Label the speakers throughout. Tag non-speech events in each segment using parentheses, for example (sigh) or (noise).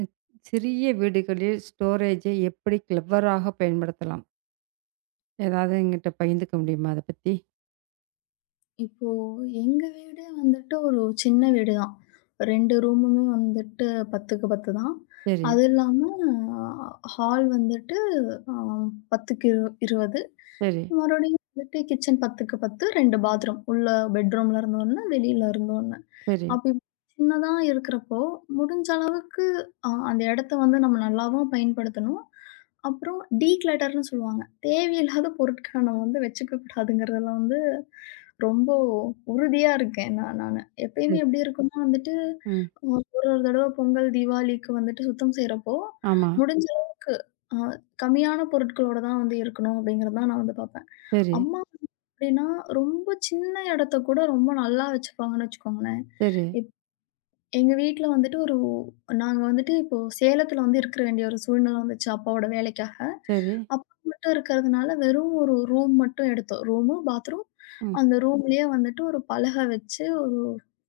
Speaker 1: ம். சிறிய வீடுகளில் ஸ்டோரேஜை எப்படி கிளெவராக பயன்படுத்தலாம்? ஏதாவது என்கிட்ட பகிர்ந்துக்க முடியுமா அத பத்தி?
Speaker 2: இப்போ எங்க வீடு வந்துட்டு ஒரு சின்ன வீடு தான். 2 ரூமுமே வந்துட்டு 10க்கு 10 தான்.
Speaker 1: சரி,
Speaker 2: அது இல்லாம ஹால் வந்துட்டு அ 10க்கு 20.
Speaker 1: சரி,
Speaker 2: மறுபடியும் வந்துட்டு கிச்சன் 10க்கு 10, 2 பாத்ரூம். உள்ள பெட்ரூம்ல இருந்து 1, வெளியில இருந்து 1.
Speaker 1: சரி,
Speaker 2: அப்படி சின்னதா இருக்கிறப்போ, முடிஞ்ச அளவுக்கு அந்த இடத்த வந்து நம்ம நல்லாவும் பயன்படுத்தணும். அப்புறம் டீக்ளட்டர்ன்னு சொல்லுவாங்க. தேவையில்லாத பொருட்கள நம்ம வந்து வச்சுக்க கூடாதுங்கிறதுல வந்து ரொம்ப உறுதியா இருக்கேன் நானு.
Speaker 1: சரி.
Speaker 2: எப்பயுமே எப்படி இருக்கும்னா வந்துட்டு,
Speaker 1: ம்.
Speaker 2: ஒரு ஒரு தடவ பொங்கல், தீபாவளிக்கு வந்துட்டு சுத்தம் செய்றப்போ,
Speaker 1: ஆமா.
Speaker 2: முடிஞ்ச அளவுக்கு அ கம்மியான பொருட்களோட தான் வந்து இருக்கணும் அப்படிங்கிறது தான் நான் வந்து பார்ப்பேன்.
Speaker 1: சரி,
Speaker 2: அம்மா வந்து எப்படின்னா, ரொம்ப சின்ன இடத்த கூட ரொம்ப நல்லா வச்சுப்பாங்கன்னு வச்சுக்கோங்களேன்.
Speaker 1: சரி,
Speaker 2: எங்க வீட்ல வந்துட்டு நாங்க வந்துட்டு இப்போ சேலத்துல வந்து இருக்க வேண்டிய ஒரு சூழ்நிலை வந்துச்சு அப்பாவோட வேலைக்காக.
Speaker 1: சரி.
Speaker 2: அப்பா மட்டும் இருக்கிறதுனால வெறும் ஒரு ரூம் மட்டும் எடுத்தோம். Room, bathroom.
Speaker 1: ம்.
Speaker 2: அந்த ரூம்லயே வந்துட்டு ஒரு பலக வச்சு ஒரு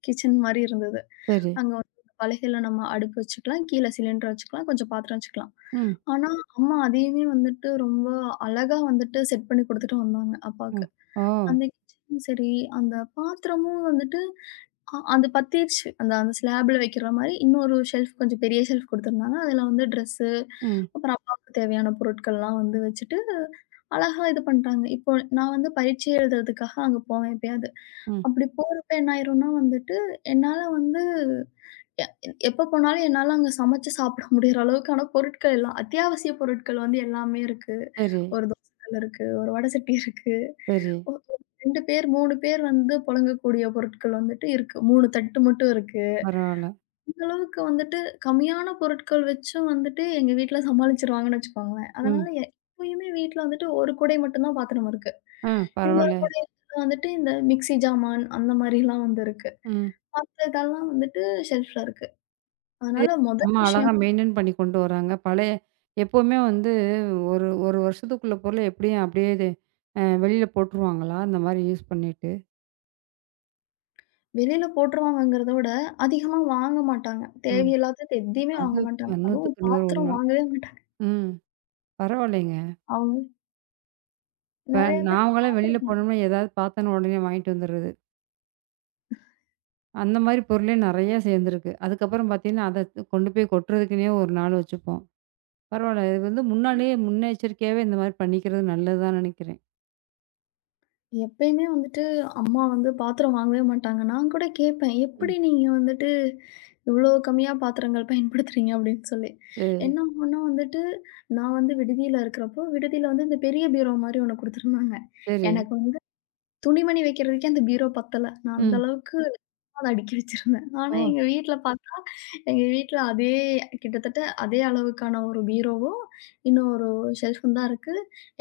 Speaker 2: கிச்சன் மாரி இருந்தது.
Speaker 1: சரி.
Speaker 2: அங்க வந்து அந்த பலகையில நம்ம அடுப்பு வச்சுக்கலாம். கீழ சிலிண்டர் வச்சுக்கலாம். கொஞ்சம் பாத்திரம் வச்சுக்கலாம்.
Speaker 1: ம்.
Speaker 2: ஆனா, அம்மா அதையுமே வந்துட்டு ரொம்ப அழகா வந்துட்டு செட் பண்ணி குடுத்துட்டு வந்தாங்க அப்பாக்கு.
Speaker 1: ம். ஓ!
Speaker 2: அந்த கிச்சனும் சரி, அந்த பாத்திரமும் வந்துட்டு அது பத்திருச்சு. அந்த அந்த ஸ்லாப்ல வைக்கிற மாரி இன்னொரு ஷெல்ஃப் கொஞ்சம் பெரிய ஷெல்ஃப் குடுத்துருந்தாங்க. அதுல வந்து ட்ரெஸ்ஸு,
Speaker 1: ம்.
Speaker 2: அப்புறம் அப்பாவுக்கு தேவையான பொருட்கள்லாம் வந்து வச்சுட்டு, அழகா இது பண்ட்டாங்க. இப்போ நான் வந்து பரீட்சை எழுதுறதுக்காக அங்க போவேன் எப்பயாவது.
Speaker 1: ம்.
Speaker 2: அப்படி போறப்ப என்ன ஆயிரும்னா வந்துட்டு, என்னால வந்து எ எப்ப போனாலும் என்னால அங்க சமைச்சு சாப்பிட முடியிற அளவுக்கு ஆனா பொருட்கள் எல்லாம் அத்தியாவசிய பொருட்கள் வந்து எல்லாமே இருக்கு.
Speaker 1: சரி,
Speaker 2: ஒரு தோசை கல் இருக்கு, ஒரு வடை சட்டி இருக்கு.
Speaker 1: சரி.
Speaker 2: ஒ 2 பேர் 3 பேர் வந்து புழங்கக்கூடிய பொருட்கள் வந்துட்டு இருக்கு. 3 தட்டு மட்டும் இருக்கு.
Speaker 1: பரவால்ல.
Speaker 2: இந்த அளவுக்கு வந்துட்டு கம்மியான பொருட்கள் வச்சும் வந்துட்டு எங்க வீட்ல சமாளிச்சுருவாங்கன்னு வச்சுக்கோங்களேன். அதனால
Speaker 1: ம்.
Speaker 2: எப்பயுமே வீட்ல வந்துட்டு ஒரு குடை மட்டும் தான் பாத்திரம் இருக்கு.
Speaker 1: ஆ,
Speaker 2: இந்த ஒரு
Speaker 1: பரவால்ல.
Speaker 2: குடையில வந்துட்டு இந்த மிக்ஸி ஜாமான் அந்த மாரிலாம் வந்து இருக்கு.
Speaker 1: ம்.
Speaker 2: மத்த இதெல்லாம் வந்துட்டு ஷெல்ஃப்ல இருக்கு.
Speaker 1: இது
Speaker 2: அதனால முதல்
Speaker 1: அம்மா அழகா
Speaker 2: விஷயம்
Speaker 1: மெயின்டெயின் பண்ணி கொண்டு வராங்க. பழைய எப்பவுமே வந்து ஒரு 1 வருஷத்துக்குள்ள பொருள எப்படியும் அப்படியே இது வெளியில போட்டுருவாங்களா? இந்த மாரி யூஸ் பண்ணிட்டு?
Speaker 2: வெளியில போட்டுருவாங்கங்கிறத விட, அதிகமா வாங்க மாட்டாங்க.
Speaker 1: ம்.
Speaker 2: தேவையில்லாதது எதையுமே
Speaker 1: அது
Speaker 2: வாங்க மாட்டாங்க. அதுவும்
Speaker 1: 100க்கு 100
Speaker 2: பாத்திரம்
Speaker 1: உண்ம.
Speaker 2: வாங்கவே மாட்டாங்க.
Speaker 1: ம். பரவாயில்லைங்க.
Speaker 2: அவங்க
Speaker 1: இப்ப
Speaker 2: நெறைய பேர்
Speaker 1: நாங்கலாம் வெளியில
Speaker 2: பாத்துருக்கேன்.
Speaker 1: போனோம்னா, ஏதாவது பார்த்தோன்ன உடனே வாங்கிட்டு வந்துடுறது. அந்த மாரி பொருளே நெறைய சேர்ந்துருக்கு. அதுக்கப்புறம் பார்த்தீங்கன்னா, அத கொண்டு போய் கொட்டுறதுக்குன்னே ஒரு நாள் வச்சுப்போம். பரவாயில்ல. இது வந்து முன்னாலேயே முன்னெச்சரிக்கையாவே இந்த மாரி பண்ணிக்கிறது நல்லதுதான் நினைக்கிறேன்.
Speaker 2: எப்பயுமே வந்துட்டு அம்மா வந்து பாத்திரம் வாங்கவே மாட்டாங்க. நான் கூட கேட்பேன்,
Speaker 1: ம்.
Speaker 2: "எப்படி நீங்க வந்துட்டு இவ்ளோ கம்மியா பாத்திரங்கள் பயன்படுத்துறீங்க?" அப்படின்னு சொல்லி.
Speaker 1: சரி,
Speaker 2: என்ன ஆகும்னா வந்துட்டு, நான் வந்து விடுதியில இருக்கிறப்போ, விடுதியில வந்து இந்த பெரிய பீரோ மாரி ஒண்ணு குடுத்துருந்தாங்க.
Speaker 1: சரி.
Speaker 2: எனக்கு வந்து துணிமணி வைக்கிறதுக்கே அந்த பீரோ பத்தல. நான் அந்த
Speaker 1: ம்.
Speaker 2: அளவுக்கு நான் அடுக்கி வச்சிருந்தேன். ஆனா
Speaker 1: ஓ!
Speaker 2: எங்க வீட்ல பார்த்தா, எங்க வீட்ல அதே கிட்டத்தட்ட அதே அளவுக்கான ஒரு பீரோவும், இன்னும் ஒரு ஷெல்ஃபும் தான் இருக்கு.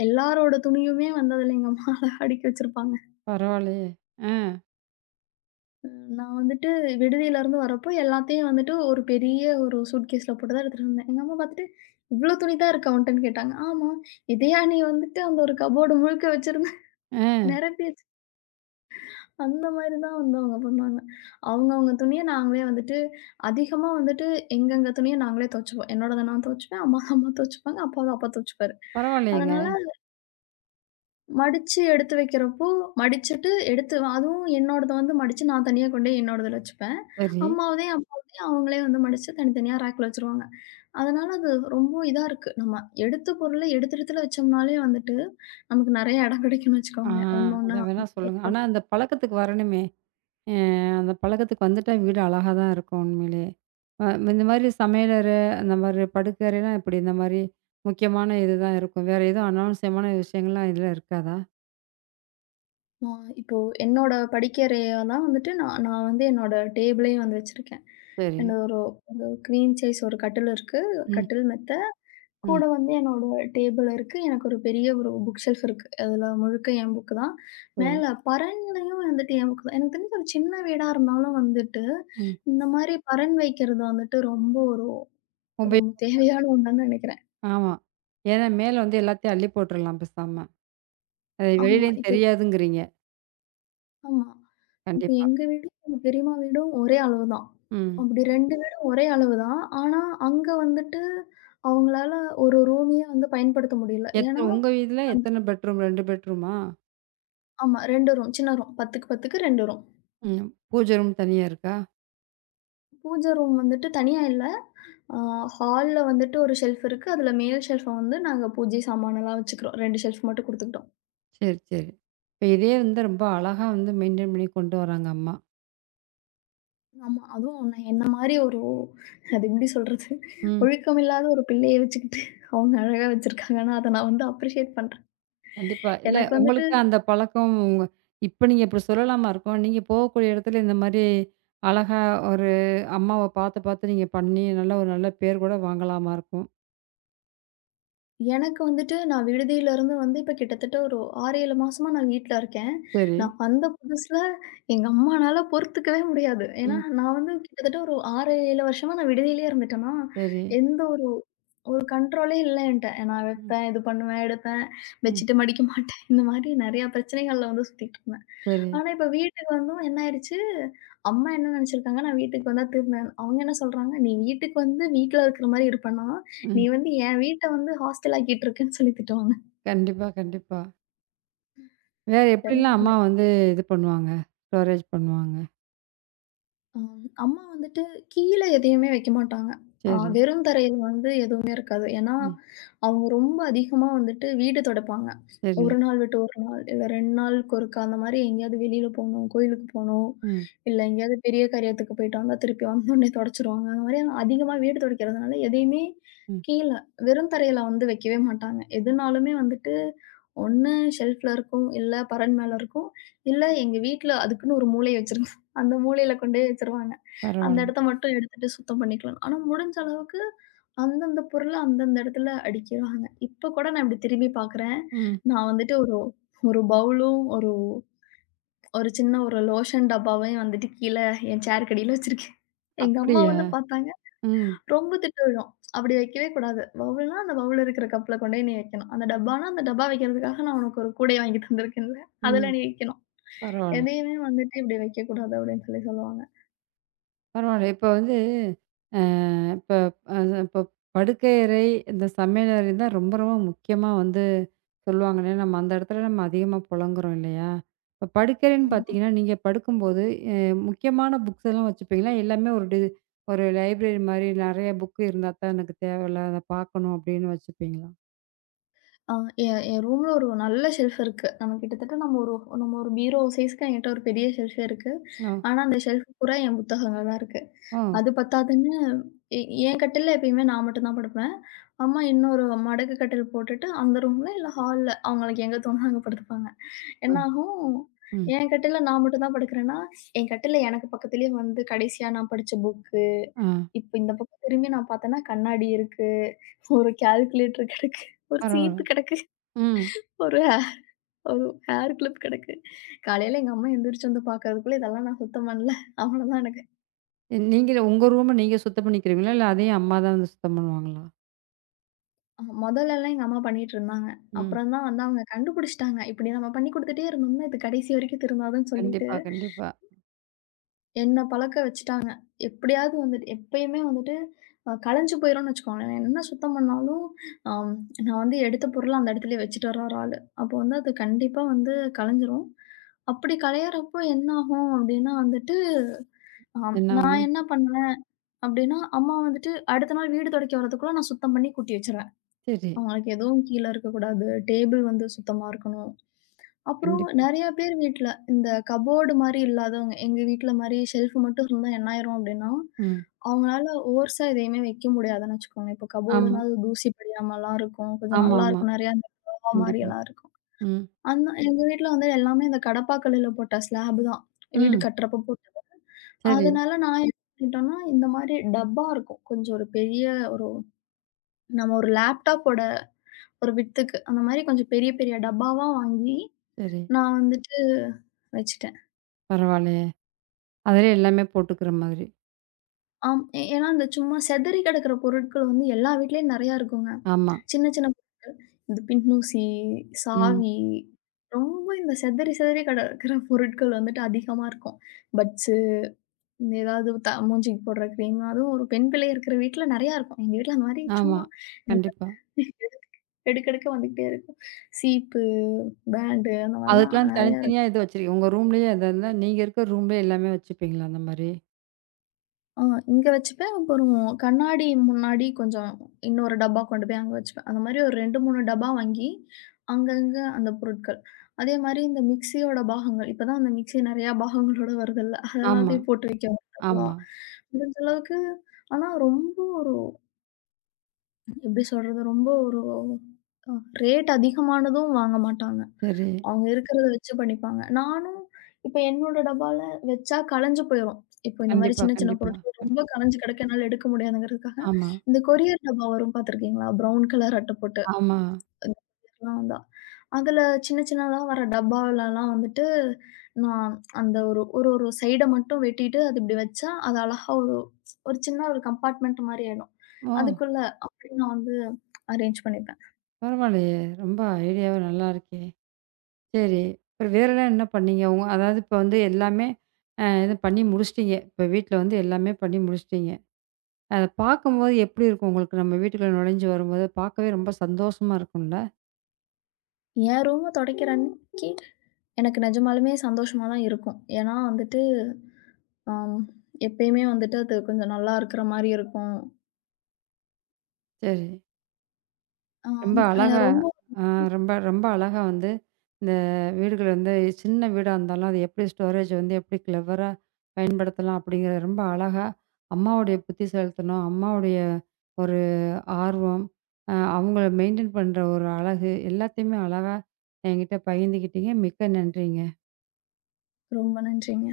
Speaker 2: எல்லாரோட துணியுமே வந்து அதுல எங்க அம்மா அழகா அடுக்கி வச்சிருப்பாங்க.
Speaker 1: பரவாயில்லையே. ஆ,
Speaker 2: நான் வந்துட்டு விடுதியிலருந்து வரப்போ எல்லாத்தையும் வந்துட்டு ஒரு பெரிய ஒரு சூட்கேஸ்ல போட்டு தான் எடுத்துட்டு வந்தேன். எங்க அம்மா பார்த்துட்டு, "இவ்ளோ துணி தான் இருக்கா உன்ட்டன்னு?" கேட்டாங்க. "ஆமா. இதையா நீ வந்துட்டு அந்த ஒரு கப்போர்டு முழுக்க வச்சிருந்த?
Speaker 1: ஆ.
Speaker 2: நிரப்பி அந்த மாரி தான் வந்து அவங்க பண்ணுவாங்க. அவங்கவங்க துணிய நாங்களே வந்துட்டு அதிகமா வந்துட்டு எங்கெங்க துணிய நாங்களே துவைச்சுப்போம். என்னோடத நான் துவைச்சுப்பேன். அம்மா அம்மா துவைச்சுப்பாங்க. அப்பாவ அப்பா துவைச்சுப்பாரு.
Speaker 1: பரவாயில்லையேங்க.
Speaker 2: அதனால மடிச்சு எடுத்து வைக்கிறப்போ, மடிச்சுட்டு எடுத்து அதுவும் என்னோடத வந்து மடிச்சு நான் தனியா கொண்டு போய் என்னோடதுல வச்சுப்பேன்.
Speaker 1: சரி.
Speaker 2: அம்மாவதையும் அப்பாவதையும் அவங்களே வந்து மடிச்சு தனித்தனியா ரேக்ல வச்சுருவாங்க. அதனால அது ரொம்ப இதா இருக்கு. நம்ம எடுத்த பொருள எடுத்து எடுத்துல வச்சோம்னாலே வந்துட்டு, நமக்கு நெறைய இடம் கிடைக்கும்னு
Speaker 1: ஆ
Speaker 2: வச்சுக்கோங்களேன். ஒண்ணு
Speaker 1: அத
Speaker 2: ஒண்ணா
Speaker 1: வேணா சொல்லுங்க. ஆனா அந்த பழக்கத்துக்கு வரணுமே! அ அந்த பழக்கத்துக்கு வந்துட்டா வீடு அழகா தான் இருக்கும் உண்மையிலேயே. அ இந்த மாதிரி சமையலறை, அந்த மாதிரி படுக்கறைலாம் எப்படி? இந்த மாதிரி முக்கியமான இதுதான் இருக்கும். வேற எதுவும் அனாவசியமான விஷயங்கள்லாம் இதுல இருக்காதா?
Speaker 2: ஆ இப்போ என்னோட படிக்கறைய தான் வந்துட்டு நான் நான் வந்து என்னோட டேபிளே வந்து வச்சிருக்கேன்.
Speaker 1: சரி.
Speaker 2: என்ன ஒரு ஒரு குவீன் சைஸ் ஒரு கட்டில் இருக்கு.
Speaker 1: ம்,
Speaker 2: கட்டில் மெத்த. கூட
Speaker 1: ம்.
Speaker 2: வந்து என்னோட டேபிள் இருக்கு. எனக்கு ஒரு பெரிய ஒரு புக் ஷெல்ஃப் இருக்கு. அதில முழுக்க என் புக்கு தான்.
Speaker 1: சரி.
Speaker 2: மேல பரன்லயும் வந்துட்டு என் புக்கு தான். எனக்கு தெரிஞ்சு ஒரு சின்ன வீடா இருந்தாலும் வந்துட்டு,
Speaker 1: ம்.
Speaker 2: இந்த மாரி பரண் வைக்கிறது வந்துட்டு ரொம்ப ஒரு ரொம்ப
Speaker 1: உபயோகிக்கு.
Speaker 2: தேவையான ஒண்ணுன்னு நெனைக்கிறேன்.
Speaker 1: ஆமா. ஏன்னா மேல வந்து எல்லாத்தையும் அள்ளி போட்டுறலாம் பேசாம. அது
Speaker 2: ஆமா.
Speaker 1: வெளியிலயும்
Speaker 2: இப்ப
Speaker 1: தெரியாதுங்கிறீங்க.
Speaker 2: ஆமா. இப்ப
Speaker 1: கண்டிப்பா.
Speaker 2: எங்க வீடும், எங்க பெரியம்மா வீடும் ஒரே அளவு தான்.
Speaker 1: ம்.
Speaker 2: அப்படி 2 வீடும் ஒரே அளவு தான். ஆனா, அங்க வந்துட்டு அவங்களால ஒரு ரூமையே வந்து பயன்படுத்த முடியல.
Speaker 1: எத்த
Speaker 2: ஏன்னா,
Speaker 1: உங்க வீட்ல
Speaker 2: அந்த
Speaker 1: எத்தன பெட்ரூம்? 2 பெட்ரூமா?
Speaker 2: ஆமா 2 ரூம். சின்ன ரூம். 10க்கு 2 ரூம்.
Speaker 1: ம். பூஜை ரூம் தனியா இருக்கா?
Speaker 2: பூஜை ரூம் வந்துட்டு தனியா இல்ல. அ ஹால்ல வந்துட்டு ஒரு ஷெல்ஃப் இருக்கு. அதுல மேல் ஷெல்ஃப வந்து நாங்க பூஜை சாமானெல்லாம் எல்லாம் வச்சுக்கிறோம். 2 ஷெல்ஃப் மட்டும் குடுத்துக்கிட்டோம்.
Speaker 1: சரி, சரி. இப்ப இதே வந்து ரொம்ப அழகா வந்து மெயின்டெயின் பண்ணி கொண்டு வராங்க அம்மா.
Speaker 2: ஆமா. அதுவும் உன்ன என்ன மாரி ஒரு அது எப்படி சொல்றது?
Speaker 1: ம்.
Speaker 2: ஒழுக்கமில்லாத ஒரு பிள்ளைய வச்சுக்கிட்டு அவங்க அழகா வச்சிருக்காங்கன்னா, அத நான் வந்து அப்ரிஷியேட் பண்றேன்.
Speaker 1: கண்டிப்பா. இல்ல
Speaker 2: எனக்கு வந்துட்டு
Speaker 1: உங்களுக்கு அந்த பழக்கம் உங்க இப்ப நீங்க இப்படி சொல்லலாமா இருக்கும்? நீங்க போகக்கூடிய இடத்துல இந்த மாரி அழகா ஒரு அம்மாவ பார்த்து, பார்த்து நீங்க பண்ணி நல்ல ஒரு நல்ல பேர் கூட வாங்கலாமா இருக்கும்?
Speaker 2: எனக்கு வந்துட்டு நான் விடுதியிலருந்து வந்து இப்ப கிட்டத்தட்ட ஒரு 6, 7 மாசமா நான் வீட்ல இருக்கேன்.
Speaker 1: சரி.
Speaker 2: நான் வந்த புதுசுல எங்க அம்மானால பொறுத்துக்கவே முடியாது. ஏன்னா,
Speaker 1: ம்.
Speaker 2: நான் வந்து கிட்டத்தட்ட ஒரு 6, 7 வருஷமா நான் விடுதியிலேயே இருந்துட்டேன்னா,
Speaker 1: சரி.
Speaker 2: எந்த ஒரு ஒரு கண்ட்ரோலே இல்ல என்ட்ட. நான்
Speaker 1: ம்.
Speaker 2: வைப்பேன், இது பண்ணுவேன், எடுப்பேன்,
Speaker 1: ம்.
Speaker 2: பெட்ஷீட்டு மடிக்க மாட்டேன். இந்த மாரி நெறைய பிரச்சனைகள்ல வந்து சுத்திட்டு இருந்தேன்.
Speaker 1: சரி.
Speaker 2: ஆனா, இப்ப வீட்டுக்கு வந்தும் என்ன ஆயிருச்சு? அம்மா என்ன நெனச்சிருக்காங்க, நான் வீட்டுக்கு வந்தா திருந்தேன். அவங்க என்ன சொல்றாங்க, "நீ வீட்டுக்கு வந்து வீட்ல இருக்கிற மாரி இருப்பேன்னா, நீ
Speaker 1: ம்.
Speaker 2: வந்து என் வீட்ட வந்து ஹாஸ்டல் ஆக்கிட்டு இருக்கேன்னு" சொல்லி திட்டுவாங்க.
Speaker 1: கண்டிப்பா, கண்டிப்பா. வேற எப்படிலாம்
Speaker 2: எல்லாமே.
Speaker 1: அம்மா வந்து இது பண்ணுவாங்க? ஸ்டோரேஜ் பண்ணுவாங்க?
Speaker 2: ஆம். அம்மா வந்துட்டு கீழ எதையுமே வைக்க மாட்டாங்க.
Speaker 1: சரி.
Speaker 2: வெறும் தரையில வந்து எதுவுமே இருக்காது. ஏன்னா,
Speaker 1: ம்.
Speaker 2: அவங்க ரொம்ப அதிகமா வந்துட்டு வீடு துடைப்பாங்க.
Speaker 1: சரி.
Speaker 2: 1 நாள் விட்டு 1 நாள், இல்ல 2 நாளுக்கு ஒருக்கா அந்த மாரி எங்கேயாவது வெளியில போணும், கோயிலுக்கு போணும்,
Speaker 1: ம்.
Speaker 2: இல்ல எங்கேயாவது பெரிய காரியத்துக்கு போயிட்டு வந்தா திருப்பி வந்தோனே துடைச்சுருவாங்க. அந்த மாரி அதிகமா வீடு துடைக்கிறதுனால எதையுமே
Speaker 1: ம்.
Speaker 2: கீழ வெறும் தரையில வந்து வைக்கவே மாட்டாங்க. எதுனாலுமே வந்துட்டு ஒண்ணு ஷெல்ஃப்ல இருக்கும், இல்ல பரண் மேல இருக்கும், இல்ல எங்க வீட்ல அதுக்குன்னு ஒரு மூலை வச்சிருக்காங்க. அந்த மூலையில கொண்டு போய் வச்சுருவாங்க. அந்த
Speaker 1: பரவால்ல.
Speaker 2: இடத்த மட்டும் எடுத்துட்டு சுத்தம் பண்ணிக்கலாம். ஆனா, முடிஞ்ச அளவுக்கு அந்தந்த பொருள அந்தந்த இடத்துல அடிக்கிறாங்க. இப்ப கூட நான் இப்படி திரும்பி பார்க்குறேன்.
Speaker 1: ம்.
Speaker 2: நான் வந்துட்டு ஒரு ஒரு பவுலும், ஒரு ஒரு சின்ன ஒரு லோஷன் டப்பாவையும் வந்துட்டு கீழ என் சேருக்கடியில வச்சிருக்கேன். எங்க அம்மா
Speaker 1: அப்படியா?
Speaker 2: வந்து பார்த்தாங்க,
Speaker 1: ம்.
Speaker 2: ரொம்ப திட்டு விழும். அப்படி வைக்கவே கூடாது. பவுல்னா அந்த பவுல் இருக்கிற கப்ல கொண்டு போய் நீ வைக்கணும். அந்த டப்பானா அந்த டப்பா வைக்கிறதுக்காக நான் உனக்கு ஒரு கூடை வாங்கி தந்திருக்கேன்ல,
Speaker 1: ம்.
Speaker 2: அதுல நீ வைக்கணும்.
Speaker 1: பரவால்ல.
Speaker 2: எதையுமே வந்துட்டு இப்படி வைக்கக்கூடாது அப்படின்னு சொல்லி சொல்லுவாங்க.
Speaker 1: பரவால்ல. இப்ப வந்து அ இப்ப அ இப்ப படுக்கையறை, இந்த சமையலறை தான் ரொம்ப ரொம்ப முக்கியமா வந்து சொல்லுவாங்களே! நம்ம அந்த இடத்துல நம்ம அதிகமா புலங்குறோம் இல்லயா! இப்ப படுக்கையறைன்னு
Speaker 2: ஆமா.
Speaker 1: பார்த்தீங்கன்னா, நீங்க படுக்கும்போது அ முக்கியமான புக்ஸ் எல்லாம் வச்சுப்பீங்களா? எல்லாமே ஒரு லைப்ரரி மாரி நெறைய புக் இருந்தா தான் எனக்கு தேவையில்ல. அத பார்க்கணும் அப்பிடின்னு வச்சுப்பீங்களா?
Speaker 2: ஆ என் என் ரூம்ல ஒரு நல்ல ஷெல்ஃப் இருக்கு. நம்ம கிட்டத்தட்ட நம்ம ஒரு நம்ம ஒரு பீரோ சைஸ்க்கு என்கிட்ட ஒரு பெரிய ஷெல்ஃபே இருக்கு.
Speaker 1: ஓ!
Speaker 2: ஆனா, அந்த ஷெல்ஃப் பூரா என் புத்தகங்கள் தான் இருக்கு.
Speaker 1: ஓ!
Speaker 2: அது பத்தாதுன்னு எ என் கட்டில்ல எப்பயுமே நான் மட்டும் தான் படுப்பேன். அம்மா இன்னொரு மடக்கு கட்டில் போட்டுட்டு அந்த ரூம்ல இல்ல ஹால்ல அவங்களுக்கு எங்க தோணுதோ அங்க படுத்துப்பாங்க.
Speaker 1: அ
Speaker 2: என்னாகும்,
Speaker 1: ம்.
Speaker 2: என் கட்டில்ல நான் மட்டும் தான் படுக்கிறேன்னா, என் கட்டில்ல எனக்கு பக்கத்துலயே வந்து கடைசியா நான் படிச்ச புக்கு,
Speaker 1: ஆ,
Speaker 2: இப்ப இந்த பக்கம் திரும்பி நான் பார்த்தேன்னா கண்ணாடி இருக்கு, ஒரு கால்குலேட்டர் கிடக்கு, ஒரு
Speaker 1: பரவால்ல.
Speaker 2: சீப்பு கிடக்கு,
Speaker 1: ம்.
Speaker 2: ஒரு ஒரு ஹேர் கிளிப் கிடக்கு. காலையில எங்க அம்மா எந்திரிச்சு வந்து பார்க்கறதுக்குள்ள இதெல்லாம் நான் சுத்தம் பண்ணல. அவ்வளோதான் எனக்கு.
Speaker 1: நீங்களே உங்க ரூம நீங்க சுத்தம் பண்ணிக்கிறீங்களா? இல்ல அதையும் அம்மா தான் வந்து சுத்தம் பண்ணுவாங்களா?
Speaker 2: மொதல்லலாம் எங்க அம்மா பண்ணிட்டுருந்தாங்க.
Speaker 1: ம்.
Speaker 2: அப்புறம் தான் வந்து அவங்க கண்டுபிடிச்சுட்டாங்க. இப்படி நம்ம பண்ணி குடுத்துட்டே இருந்தோம்னா, இது கடைசி வரைக்கும் திருந்தாதுன்னு சொல்லிட்டு,
Speaker 1: கண்டிப்பா, கண்டிப்பா.
Speaker 2: என்ன பழக்க வச்சுட்டாங்க. எப்படியாவது வந்துட்டு எப்பயுமே வந்துட்டு கலஞ்சு போயிரும்னு வச்சுக்கோங்களேன். நான் என்ன சுத்தம் பண்ணாலும், அம் நான் வந்து எடுத்த பொருள அந்த இடத்துலயே வச்சுட்டு வர ஒரு ஆளு. அப்போ வந்து அது கண்டிப்பா வந்து கலஞ்சிரும். அப்படி கலையறப்போ என்ன ஆகும் அப்படின்னா வந்துட்டு, அ நான்
Speaker 1: என்னாகும்?
Speaker 2: என்ன பண்ணுவேன் அப்டின்னா, அம்மா வந்துட்டு அடுத்த நாள் வீடு தொடைக்க வரதுக்குள்ள நான் சுத்தம் பண்ணி கூட்டி வச்சுருவேன்.
Speaker 1: சரி.
Speaker 2: அவங்களுக்கு எதுவும் கீழ இருக்கக்கூடாது. டேபிள் வந்து சுத்தமா இருக்கணும். அப்புறம்
Speaker 1: கண்டிப்பா.
Speaker 2: நெறைய பேர் வீட்ல இந்த கபோர்டு மாரி இல்லாதவங்க, எங்க வீட்ல மாரி ஷெல்ஃப் மட்டும் இருந்தா என்ன ஆயிரும் அப்டின்னா,
Speaker 1: ம்.
Speaker 2: அவங்களால ஓர்ஸா எதையுமே வைக்க முடியாதுன்னு வச்சுக்கோங்க. இப்போ
Speaker 1: ஆமா.
Speaker 2: கபோர்டுனா அது தூசி படியாமலாம் இருக்கும். கொஞ்சம் நல்லா
Speaker 1: ஆமாமா.
Speaker 2: இருக்கும். நெறையா அந்த ரோவா
Speaker 1: கண்டிப்பா.
Speaker 2: மாரியெல்லாம் இருக்கும்.
Speaker 1: ம்.
Speaker 2: அந்த எங்க வீட்ல வந்து எல்லாமே இந்த கடப்பாக்கல்லுல போட்ட ஸ்லாப் தான். வீடு
Speaker 1: ம்.
Speaker 2: கட்டுறப்போ
Speaker 1: சரி,
Speaker 2: அதனால நான் என்ன பண்ணிட்டோம்னா, இந்த மாரி டப்பா இருக்கும். கொஞ்சம் ஒரு பெரிய ஒரு நம்ம ஒரு லேப்டாப்போட ஒரு விட்த்துக்கு, அந்த மாரி கொஞ்சம் பெரிய பெரிய டப்பாவா வாங்கி,
Speaker 1: சரி.
Speaker 2: நான் வந்துட்டு வச்சுட்டேன்.
Speaker 1: பரவாயில்லையே! அதிலே எல்லாமே போட்டுக்கிற மாதிரி.
Speaker 2: ஆம் ஏன்னா இந்த சும்மா செதறி கிடக்கிற பொருட்கள் வந்து எல்லா வீட்லயும் நெறையா இருக்குங்க.
Speaker 1: ஆமா.
Speaker 2: சின்ன சின்ன இந்த பின்னூசி,
Speaker 1: ம்.
Speaker 2: சாவி, ரொம்ப இந்த செதறி செதறி கிடக்கிற பொருட்கள் வந்துட்டு அதிகமா இருக்கும். பட்ஸ் இந்த ஏதாவது மூஞ்சிக்கு போடுற கிரீம், அதுவும் ஒரு பெண் பிள்ளை இருக்கிற வீட்ல நெறையா இருக்கும். எங்க வீட்ல அந்த மாரி
Speaker 1: ஆமா.
Speaker 2: சும்மா நீங்க
Speaker 1: கண்டிப்பா.
Speaker 2: (laughs) எடுக் எடுக்கெடுக்க வந்துகிட்டே இருக்கும். சீப்பு, பேண்டு அந்த மாரிலாம்
Speaker 1: அதுக்கெல்லாம்
Speaker 2: நெறையா
Speaker 1: தனித்தனியா
Speaker 2: இருக்கும்.
Speaker 1: இது வச்சிருக்கீங்க. உங்க ரூம்லேயே அது இருந்தா நீங்க இருக்கிற ரூம்லேயே எல்லாமே வச்சுப்பீங்களா அந்த மாரி?
Speaker 2: ஆ இங்க வச்சுப்பேன். அப்புறம் கண்ணாடி முன்னாடி கொஞ்சம் இன்னொரு டப்பா கொண்டு போய் அங்க வச்சுப்பேன். அந்த மாரி ஒரு 2, 3 டப்பா வாங்கி அங்கங்க அந்த பொருட்கள். அதே மாரி இந்த மிக்ஸியோட பாகங்கள். இப்ப தான் அந்த மிக்ஸி நெறையா பாகங்களோட வருதுல்ல. அது
Speaker 1: ஆமா,
Speaker 2: எல்லாத்தையும் போட்டு வைக்க ஒரு டப்பா.
Speaker 1: ஆமா.
Speaker 2: முடிஞ்ச அளவுக்கு ஆனா ரொம்ப எப்படி சொல்றது? ரொம்ப ஒரு அ ரேட் அதிகமானதும் வாங்க மாட்டாங்க.
Speaker 1: சரி.
Speaker 2: அவங்க இருக்கிறத வச்சு பண்ணிப்பாங்க. நானும் இப்ப என்னோட டப்பால வச்சா கலஞ்சு போயிரும். இப்போ இந்த மாரி
Speaker 1: கண்டிப்பா,
Speaker 2: சின்ன, சின்ன
Speaker 1: கண்டிப்பா.
Speaker 2: பொருட்கள் ரொம்ப கலஞ்சு கிடக்கு என்னால எடுக்க முடியாதுங்கிறதுக்காக,
Speaker 1: ஆமா,
Speaker 2: இந்த கொரியர் டப்பா வரும் பார்த்துருக்கீங்களா? ப்ரவுன் கலர் அட்ட போட்டு.
Speaker 1: ஆமா.
Speaker 2: இந்த மாதிரிலாம் வந்தா அதுல சின்ன சின்னதா வர டப்பாவுலலாம் வந்துட்டு, நான் அந்த ஒரு ஒரு ஒரு சைட மட்டும் வெட்டிட்டு, அது இப்படி வச்சா, அது அழகா ஒரு ஒரு சின்ன ஒரு கம்பார்ட்மெண்ட் மாரி ஆயிடும்.
Speaker 1: ஓ!
Speaker 2: அதுக்குள்ள அப்படி நான் வந்து அரேஞ்ச் பண்ணிப்பேன்.
Speaker 1: பரவாயில்லையே! ரொம்ப ஐடியாவே நல்லா இருக்கே! சரி. அப்புறம் வேறலாம் என்ன பண்ணீங்க? உங்க அதாவது இப்ப வந்து எல்லாமே இது பண்ணி முடிச்சுட்டீங்க. இப்ப வீட்ல வந்து எல்லாமே பண்ணி முடிச்சுட்டீங்க. அத பார்க்கும்போது எப்படி இருக்கும் உங்களுக்கு? நம்ம வீட்டுக்குள்ள நுழைஞ்சு வரும்போது பார்க்கவே ரொம்ப சந்தோஷமா இருக்கும்ல?
Speaker 2: என் ரூம தொடைக்கிற அன்னைக்கு எனக்கு நிஜமாலுமே சந்தோஷமா தான் இருக்கும். ஏன்னா வந்துட்டு, ஆம் எப்பயுமே வந்துட்டு அது கொஞ்சம் நல்லா இருக்கிற மாரி இருக்கும்.
Speaker 1: சரி. ரொம்ப
Speaker 2: ஆம்
Speaker 1: அழகா
Speaker 2: ரொம்ப
Speaker 1: ஆ ரொம்ப ரொம்ப அழகா வந்து இந்த வீடுகள் வந்து சின்ன வீடா இருந்தாலும், அது எப்படி ஸ்டோரேஜ் வந்து எப்படி கிளவரா பயன்படுத்தலாம் அப்படிங்கிறத ரொம்ப அழகா அம்மாவுடைய புத்தி செலுத்தணும். அம்மாவுடைய ஒரு ஆர்வம், அவங்கள மெயின்டெயின் பண்ற ஒரு அழகு எல்லாத்தையுமே அழகா என்கிட்ட பகிர்ந்துக்கிட்டீங்க. மிக்க நன்றிங்க.
Speaker 2: ரொம்ப நன்றிங்க.